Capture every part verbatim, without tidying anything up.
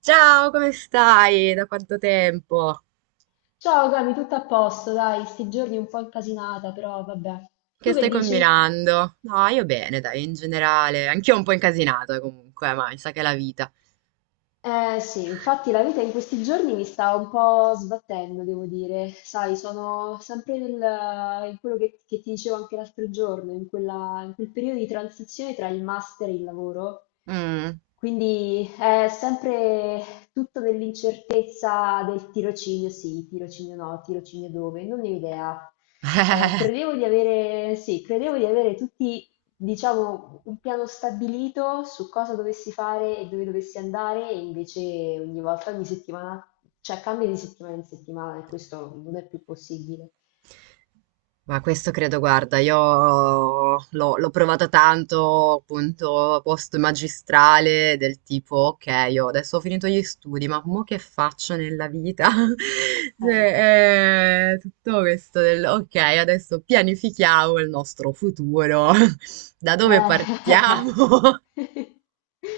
Ciao, come stai? Da quanto tempo? Ciao Cami, tutto a posto, dai, sti giorni un po' incasinata, però vabbè. Che Tu che stai dici? combinando? No, io bene, dai, in generale. Anch'io un po' incasinato comunque, ma mi sa che è la vita. Eh sì, infatti la vita in questi giorni mi sta un po' sbattendo, devo dire. Sai, sono sempre nel, in quello che, che ti dicevo anche l'altro giorno, in quella- in quel periodo di transizione tra il master e il lavoro. Mm. Quindi è sempre tutto nell'incertezza del tirocinio sì, tirocinio no, tirocinio dove, non ne ho idea. Eh, credevo di avere, sì, credevo di avere tutti diciamo, un piano stabilito su cosa dovessi fare e dove dovessi andare, e invece ogni volta, ogni settimana, cioè cambia di settimana in settimana e questo non è più possibile. Ma questo credo, guarda, io l'ho l'ho provata tanto, appunto, post magistrale, del tipo, ok, io adesso ho finito gli studi, ma mo che faccio nella vita? Eh, Cioè, eh, tutto questo del, ok, adesso pianifichiamo il nostro futuro, da dove eh. partiamo?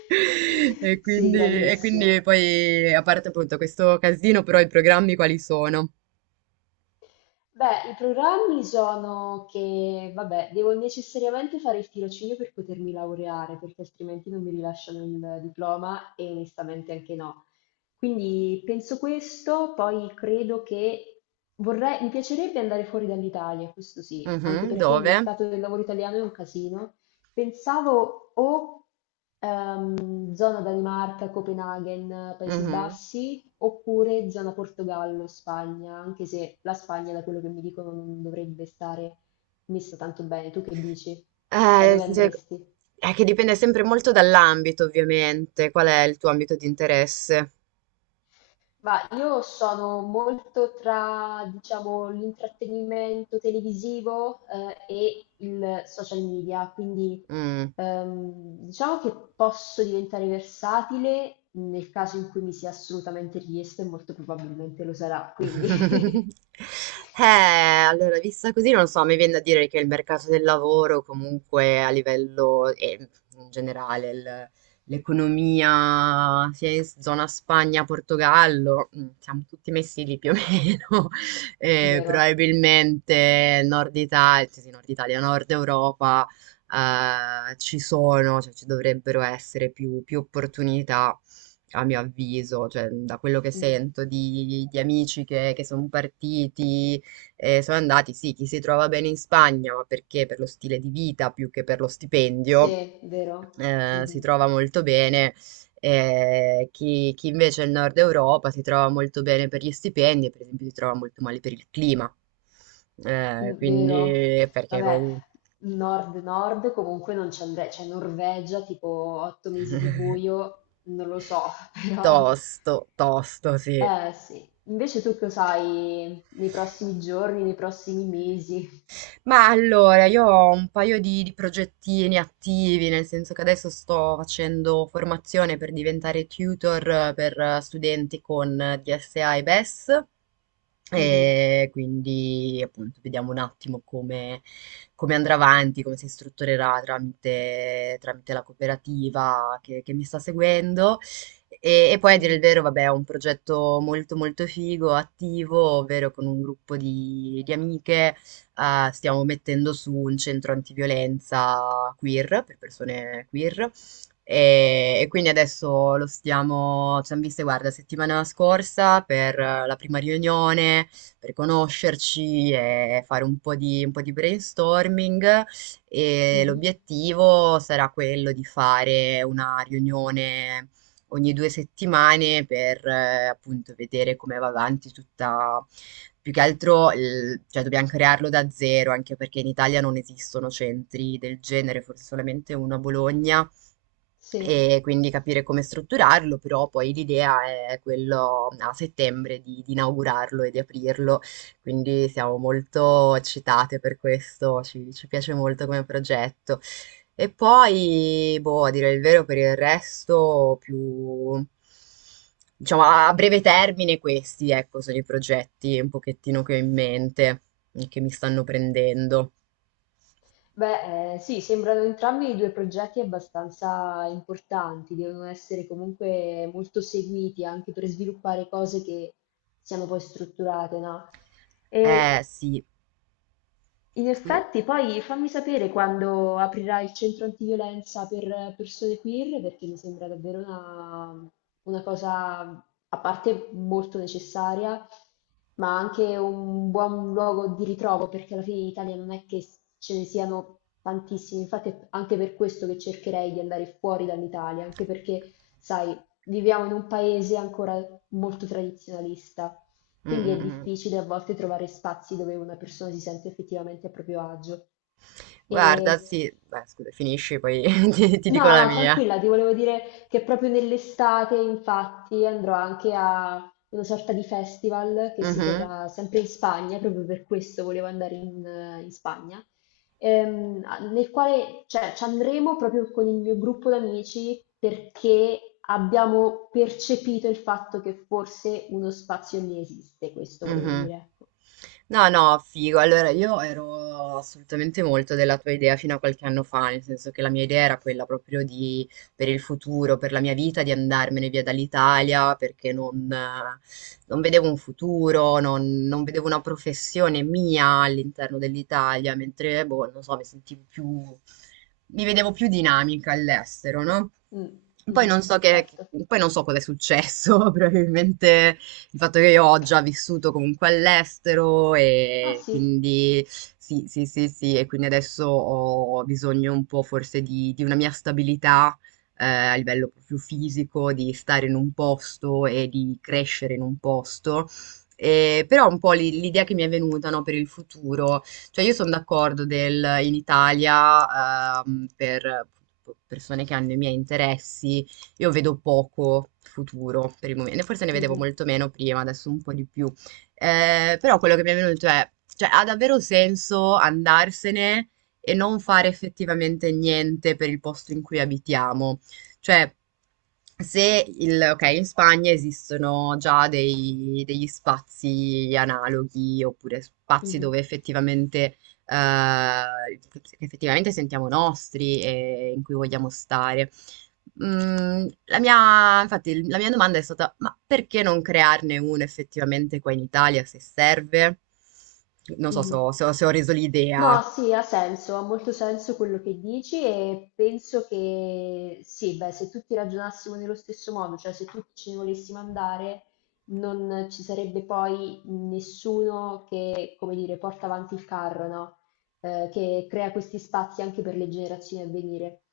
E Sì, quindi, e quindi gravissimo. poi, a parte appunto questo casino, però i programmi quali sono? Beh, i programmi sono che, vabbè, devo necessariamente fare il tirocinio per potermi laureare, perché altrimenti non mi rilasciano il diploma e onestamente anche no. Quindi penso questo, poi credo che vorrei, mi piacerebbe andare fuori dall'Italia, questo sì, anche Mhm, perché il dove? mercato del lavoro italiano è un casino. Pensavo o ehm, zona Danimarca, Copenaghen, Paesi Mhm. Bassi, oppure zona Portogallo, Spagna, anche se la Spagna, da quello che mi dicono, non dovrebbe stare messa tanto bene. Tu che dici? Cioè, Eh, dove Cioè, andresti? è che dipende sempre molto dall'ambito, ovviamente. Qual è il tuo ambito di interesse? Ma io sono molto tra, diciamo, l'intrattenimento televisivo, eh, e il social media, quindi Mm. ehm, diciamo che posso diventare versatile nel caso in cui mi sia assolutamente richiesto e molto probabilmente lo sarà, quindi. Eh, allora, vista così, non so, mi viene da dire che il mercato del lavoro, comunque a livello eh, in generale, il- l'economia sia in zona Spagna, Portogallo, mm, siamo tutti messi lì più o meno. Eh, vero. Probabilmente Nord Italia, sì, sì, Nord Italia, Nord Europa, eh, ci sono, cioè ci dovrebbero essere più più opportunità a mio avviso, cioè da quello che Mm. sento di, di amici che, che sono partiti, eh, sono andati, sì, chi si trova bene in Spagna, ma perché per lo stile di vita più che per lo stipendio, Sì, vero. eh, si Mm-hmm. trova molto bene. eh, chi, chi invece è in Nord Europa si trova molto bene per gli stipendi, e per esempio si trova molto male per il clima. Eh, Mm, vero? Quindi perché Vabbè, comunque nord-nord comunque non ci andrei, cioè Norvegia tipo otto mesi di buio, non lo so. Però tosto, tosto, sì. eh sì. Invece tu cosa sai nei prossimi giorni, nei prossimi mesi? Ma allora, io ho un paio di, di progettini attivi, nel senso che adesso sto facendo formazione per diventare tutor eh, per eh, studenti con eh, D S A e B E S. E S. Mhm, E quindi appunto vediamo un attimo come, come, andrà avanti, come si strutturerà tramite, tramite la cooperativa che, che mi sta seguendo. E, e poi a dire il mhm, vero, vabbè, è un progetto molto molto figo, attivo, ovvero con un gruppo di di amiche eh, stiamo mettendo su un centro antiviolenza queer, per persone queer, e, e quindi adesso lo stiamo, ci hanno viste, guarda, settimana scorsa per eh, la prima riunione, per conoscerci e fare un po' di, un po' di brainstorming e mhm. l'obiettivo sarà quello di fare una riunione ogni due settimane per eh, appunto vedere come va avanti tutta più che altro, il- cioè, dobbiamo crearlo da zero, anche perché in Italia non esistono centri del genere, forse solamente uno a Bologna Sì. e quindi capire come strutturarlo, però poi l'idea è quello a settembre di, di inaugurarlo e di aprirlo, quindi siamo molto eccitate per questo, ci, ci piace molto come progetto. E poi, boh, a dire il vero, per il resto più. Diciamo, a breve termine questi, ecco, sono i progetti un pochettino che ho in mente e che mi stanno prendendo. Beh, eh, sì, sembrano entrambi due progetti abbastanza importanti, devono essere comunque molto seguiti anche per sviluppare cose che siano poi strutturate, no? Eh E sì. in effetti, poi fammi sapere quando aprirà il centro antiviolenza per persone queer, perché mi sembra davvero una, una cosa, a parte molto necessaria, ma anche un buon luogo di ritrovo, perché alla fine in Italia non è che ce ne siano tantissimi. Infatti, è anche per questo che cercherei di andare fuori dall'Italia, anche perché, sai, viviamo in un paese ancora molto tradizionalista. Mm, Quindi mm, è mm. difficile a volte trovare spazi dove una persona si sente effettivamente a proprio agio. Guarda, E... sì, beh, scusa, finisci, poi ti, ti dico la No, mia. tranquilla, ti volevo dire che proprio nell'estate, infatti, andrò anche a una sorta di festival che si Mhm. terrà sempre in Spagna, proprio per questo volevo andare in, eh, in Spagna, ehm, a- nel quale, cioè, ci andremo proprio con il mio gruppo d'amici perché abbiamo percepito il fatto che forse uno spazio lì esiste, questo volevo Mhm. dire, ecco. No, no, figo. Allora, io ero assolutamente molto della tua idea fino a qualche anno fa, nel senso che la mia idea era quella proprio di, per il futuro, per la mia vita, di andarmene via dall'Italia perché non, eh, non vedevo un futuro, non, non vedevo una professione mia all'interno dell'Italia, mentre, boh, non so, mi sentivo più, mi vedevo più dinamica all'estero, no? Mh, Poi mh-mh, non so che, che- certo. poi non so cosa è successo, probabilmente il fatto che io ho già vissuto comunque all'estero Ah e sì, quindi sì, sì, sì, sì, e quindi adesso ho bisogno un po' forse di, di una mia stabilità eh, a livello più fisico, di stare in un posto e di crescere in un posto. E però un po' l'i- l'idea che mi è venuta, no, per il futuro, cioè io sono d'accordo del in Italia ehm, per persone che hanno i miei interessi, io vedo poco futuro per il momento, forse ne vedevo mh-mh, molto meno prima, adesso un po' di più. Eh, però quello che mi è venuto è, cioè, ha davvero senso andarsene e non fare effettivamente niente per il posto in cui abitiamo? Cioè, se il, ok, in Spagna esistono già dei- degli spazi analoghi oppure spazi mh-mh, dove effettivamente, eh, che effettivamente sentiamo nostri e in cui vogliamo stare. Mhmm, la mia infatti il la mia domanda è stata: ma perché non crearne uno effettivamente qua in Italia se serve? Non so se mh-mh. ho se ho se ho reso No, l'idea. sì, ha senso, ha molto senso quello che dici e penso che sì, beh, se tutti ragionassimo nello stesso modo, cioè se tutti ce ne volessimo andare, non ci sarebbe poi nessuno che, come dire, porta avanti il carro, no? Eh, che crea questi spazi anche per le generazioni a venire.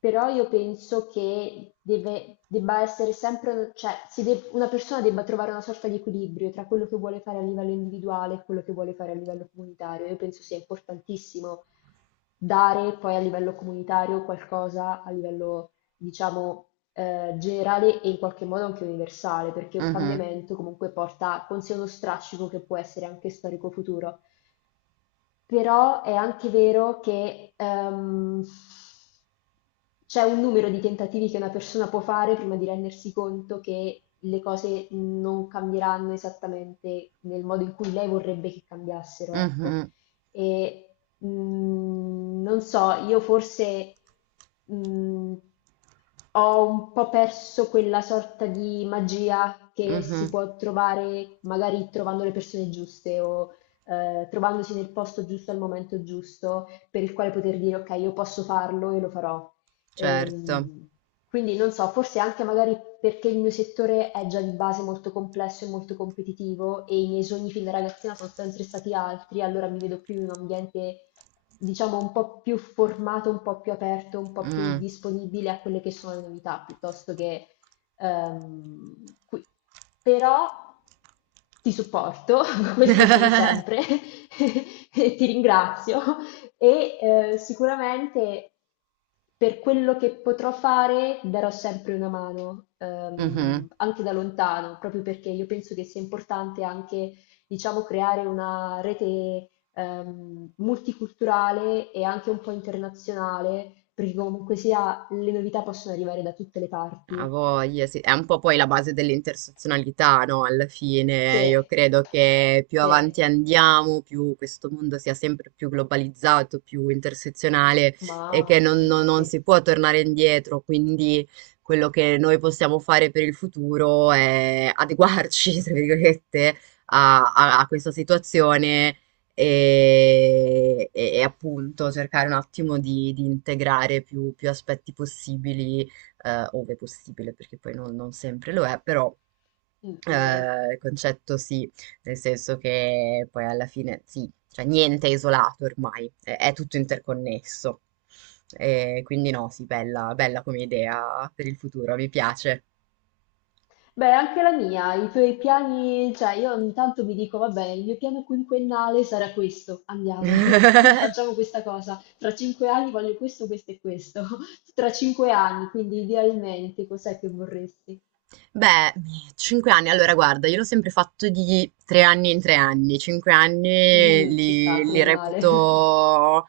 Però io penso che deve, debba essere sempre, cioè si de- una persona debba trovare una sorta di equilibrio tra quello che vuole fare a livello individuale e quello che vuole fare a livello comunitario. Io penso sia importantissimo dare poi a livello comunitario qualcosa a livello, diciamo, eh, generale e in qualche modo anche universale, perché un Mh-mh, cambiamento comunque porta con sé uno strascico che può essere anche storico futuro. Però è anche vero che ehm, c'è un numero di tentativi che una persona può fare prima di rendersi conto che le cose non cambieranno esattamente nel modo in cui lei vorrebbe che cambiassero, ecco. mh-mh, E mh, non so, io forse mh, ho un po' perso quella sorta di magia che mh-mh, si può trovare magari trovando le persone giuste o eh, trovandosi nel posto giusto al momento giusto, per il quale poter dire ok, io posso farlo e lo farò. certo. Ehm, quindi non so, forse anche magari perché il mio settore è già di base molto complesso e molto competitivo e i miei sogni fin da ragazzina sono sempre stati altri, allora mi vedo più in un ambiente, diciamo, un po' più formato, un po' più aperto, un po' più Mh, disponibile a quelle che sono le novità, piuttosto che ehm, qui. Però ti supporto, questo sì, sempre, e ti ringrazio e eh, sicuramente per quello che potrò fare darò sempre una mano, mh-mh. ehm, anche da lontano, proprio perché io penso che sia importante anche, diciamo, creare una rete ehm, multiculturale e anche un po' internazionale, perché comunque sia le novità possono arrivare da tutte le A parti. voglia, sì. È un po' poi la base dell'intersezionalità, no? Alla fine, Sì, io credo che più sì, avanti andiamo, più questo mondo sia sempre più globalizzato, più intersezionale e mamma che non, non- mia, non sì, si può tornare indietro. Quindi quello che noi possiamo fare per il futuro è adeguarci, tra virgolette, a, a- a questa situazione e, e- e appunto cercare un attimo di, di integrare più più aspetti possibili eh, ove possibile, perché poi non, non sempre lo è, però Mm, vero. eh, il concetto sì, nel senso che poi alla fine sì, cioè niente è isolato ormai, è, è tutto interconnesso. E quindi no, sì, bella, bella come idea per il futuro, mi piace. Beh, anche la mia, i tuoi piani, cioè io ogni tanto mi dico, vabbè, il mio piano quinquennale sarà questo, andiamo, facciamo questa cosa, tra cinque anni voglio questo, questo e questo, tra cinque anni, quindi idealmente cos'è che vorresti? Beh, cinque anni, allora guarda, io l'ho sempre fatto di tre anni in tre anni, cinque anni Mm, ci sta, li, li triennale. reputo,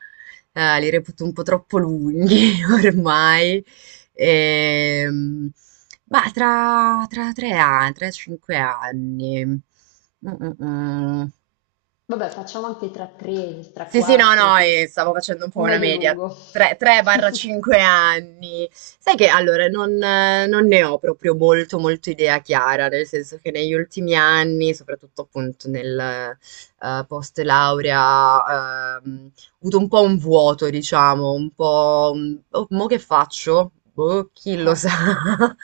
eh, li reputo un po' troppo lunghi ormai. Ehm, ma tra, tra tre anni, tre, cinque anni. Mm, mm, mm. Vabbè, facciamo anche tra tre, tra Sì, sì, no, quattro, no, ti- e stavo facendo un po' una medio media. lungo. dai tre ai cinque anni. Sai che allora non, eh, non ne ho proprio molto, molto idea chiara, nel senso che negli ultimi anni, soprattutto appunto nel eh, post laurea, ehm, ho avuto un po' un vuoto, diciamo, un po'... un- "Oh, mo che faccio? Boh, chi lo Eh, sa?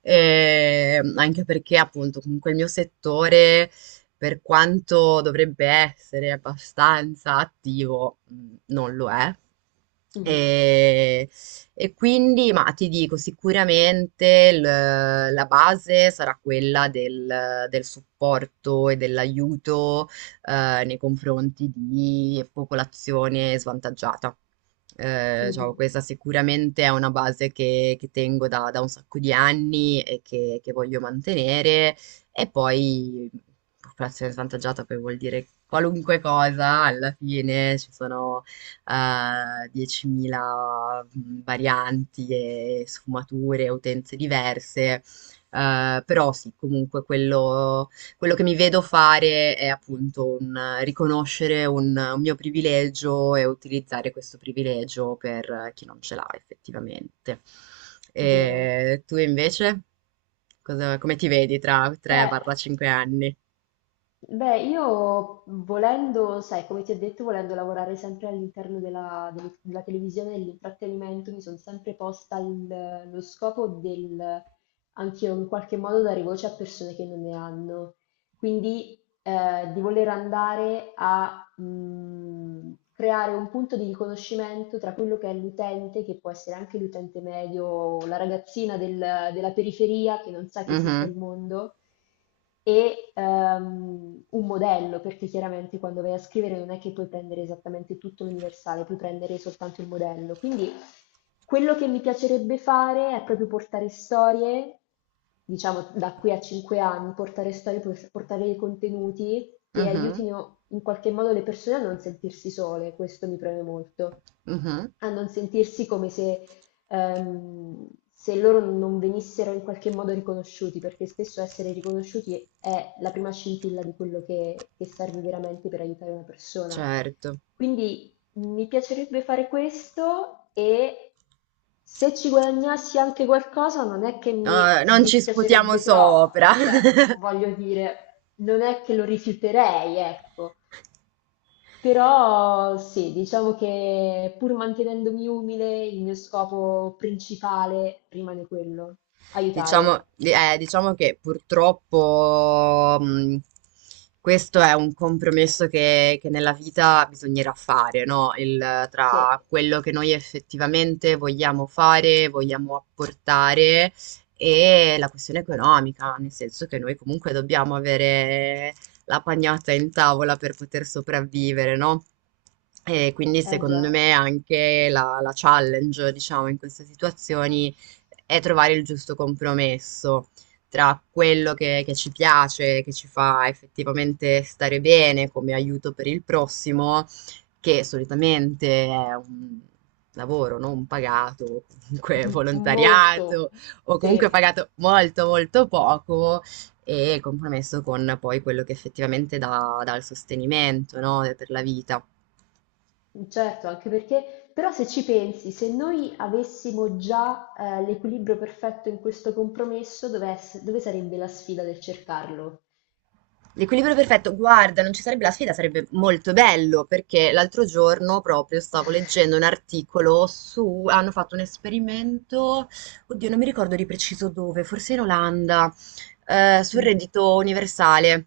E anche perché appunto comunque il mio settore per quanto dovrebbe essere abbastanza attivo, mhmm, non lo è. mhm, E e quindi ma ti dico, sicuramente l la base sarà quella del del supporto e dell'aiuto, ehm, nei confronti di popolazione svantaggiata. Ehm, diciamo mhm, questa sicuramente è una base che che tengo da da un sacco di anni e che che voglio mantenere e poi popolazione svantaggiata poi vuol dire qualunque cosa, alla fine ci sono eh, diecimila varianti e sfumature, utenze diverse, eh, però sì, comunque quello quello che mi vedo fare è appunto un eh, riconoscere un un mio privilegio e utilizzare questo privilegio per eh, chi non ce l'ha effettivamente. vero. E tu invece? Cosa- come ti vedi tra Beh. dai tre ai cinque anni? Beh, io volendo, sai, come ti ho detto, volendo lavorare sempre all'interno della, del- della televisione e dell'intrattenimento, mi sono sempre posta il- lo scopo del, anche io in qualche modo, dare voce a persone che non ne hanno. Quindi eh, di voler andare a mh, creare un punto di riconoscimento tra quello che è l'utente, che può essere anche l'utente medio o la ragazzina del- della periferia che non sa che esista Mhm, il mondo, e ehm, un modello, perché chiaramente quando vai a scrivere non è che puoi prendere esattamente tutto l'universale, puoi prendere soltanto il modello. Quindi quello che mi piacerebbe fare è proprio portare storie diciamo, da qui a cinque anni, portare storie, por- portare dei contenuti che mhm, aiutino in qualche modo le persone a non sentirsi sole, questo mi preme molto, mhm, a non sentirsi come se, ehm, se loro non venissero in qualche modo riconosciuti, perché spesso essere riconosciuti è la prima scintilla di quello che, che serve veramente per aiutare una persona. certo. Quindi mi piacerebbe fare questo e se ci guadagnassi anche qualcosa non è che mi No, non ci sputiamo dispiacerebbe sopra. troppo, cioè voglio dire, non è che lo rifiuterei, ecco. Però sì, diciamo che pur mantenendomi umile, il mio scopo principale rimane quello, Diciamo, aiutare. eh, diciamo che purtroppo mh, questo è un compromesso che, che nella vita bisognerà fare, no? Il- Sì, tra quello che noi effettivamente vogliamo fare, vogliamo apportare e la questione economica, nel senso che noi comunque dobbiamo avere la pagnotta in tavola per poter sopravvivere, no? E quindi è secondo già. me anche la, la challenge, diciamo, in queste situazioni è trovare il giusto compromesso tra quello che che ci piace, che ci fa effettivamente stare bene come aiuto per il prossimo, che solitamente è un lavoro non pagato, o comunque Molto, volontariato, o comunque sì. pagato molto, molto poco, e il compromesso con poi quello che effettivamente dà dà il sostenimento, no, per la vita. Certo, anche perché, però se ci pensi, se noi avessimo già eh, l'equilibrio perfetto in questo compromesso, dove, ess- dove sarebbe la sfida del cercarlo? L'equilibrio perfetto, guarda, non ci sarebbe la sfida, sarebbe molto bello perché l'altro giorno proprio stavo leggendo un articolo su, hanno fatto un esperimento, oddio, non mi ricordo di preciso dove, forse in Olanda, eh, sul Mm, reddito universale,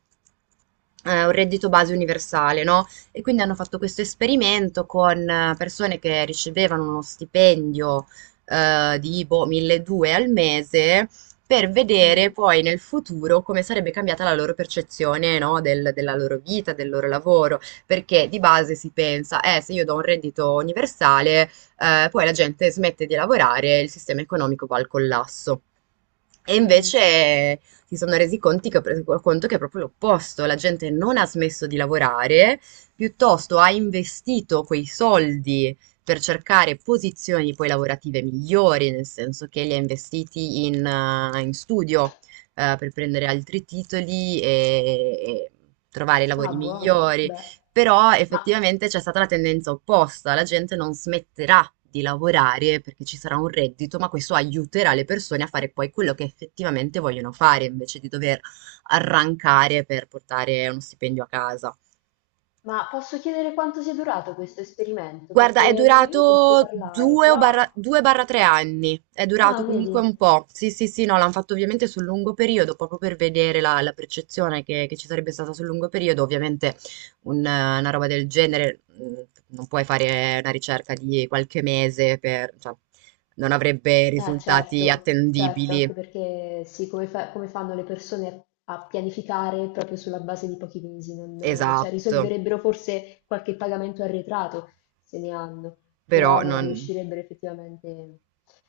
eh, un reddito base universale, no? E quindi hanno fatto questo esperimento con eh, persone che ricevevano uno stipendio eh, di boh, milleduecento al mese per vedere mhm, poi nel futuro come sarebbe cambiata la loro percezione, no, del- della loro vita, del loro lavoro, perché di base si pensa, eh, se io do un reddito universale, eh, poi la gente smette di lavorare e il sistema economico va al collasso. E mhm. invece si sono resi conti che, conto che è proprio l'opposto, la gente non ha smesso di lavorare, piuttosto ha investito quei soldi per cercare posizioni poi lavorative migliori, nel senso che li ha investiti in, eh, in studio eh, per prendere altri titoli e, e trovare Ah, lavori buono, migliori. beh. Però Ma, effettivamente c'è stata la tendenza opposta, la gente non smetterà di lavorare perché ci sarà un reddito, ma questo aiuterà le persone a fare poi quello che effettivamente vogliono fare, invece di dover arrancare per portare uno stipendio a casa. ma posso chiedere quanto sia durato questo esperimento? Guarda, è Perché non ne avevo sentito durato parlare, due o però... barra, due barra tre anni, è durato Ah, comunque vedi. un po'. Sì, sì, sì, no, l'hanno fatto ovviamente sul lungo periodo, proprio per vedere la, la percezione che, che ci sarebbe stata sul lungo periodo. Ovviamente un, eh, una roba del genere, mh, non puoi fare una ricerca di qualche mese per, cioè, non avrebbe Eh, risultati certo, certo, attendibili. anche perché sì, come, fa- come fanno le persone a, a pianificare proprio sulla base di pochi mesi? Non- cioè, Esatto, risolverebbero forse qualche pagamento arretrato, se ne hanno, però però non non. riuscirebbero effettivamente.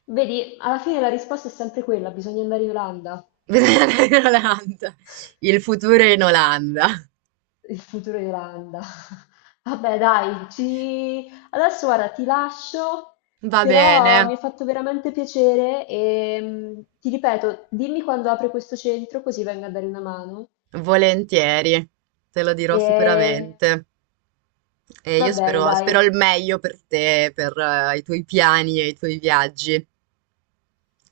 Vedi, alla fine la risposta è sempre quella, bisogna andare in Olanda. Bisogna andare in Olanda. Il futuro è in Olanda. Il futuro di Irlanda. Vabbè, dai, ci... adesso guarda, ti lascio, Va però bene. mi ha fatto veramente piacere e mm, ti ripeto, dimmi quando apre questo centro così vengo a dare una mano. Volentieri, te lo dirò E sicuramente. E va io bene, spero, dai, spero il meglio per te, per eh, i tuoi piani e i tuoi viaggi.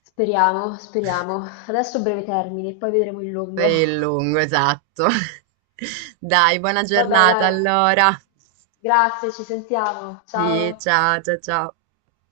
speriamo, speriamo. Adesso breve termine, poi vedremo il Per lungo. il lungo, esatto. Dai, buona Vabbè, giornata dai, allora. grazie, ci sentiamo. Sì, Ciao. ciao, ciao, ciao.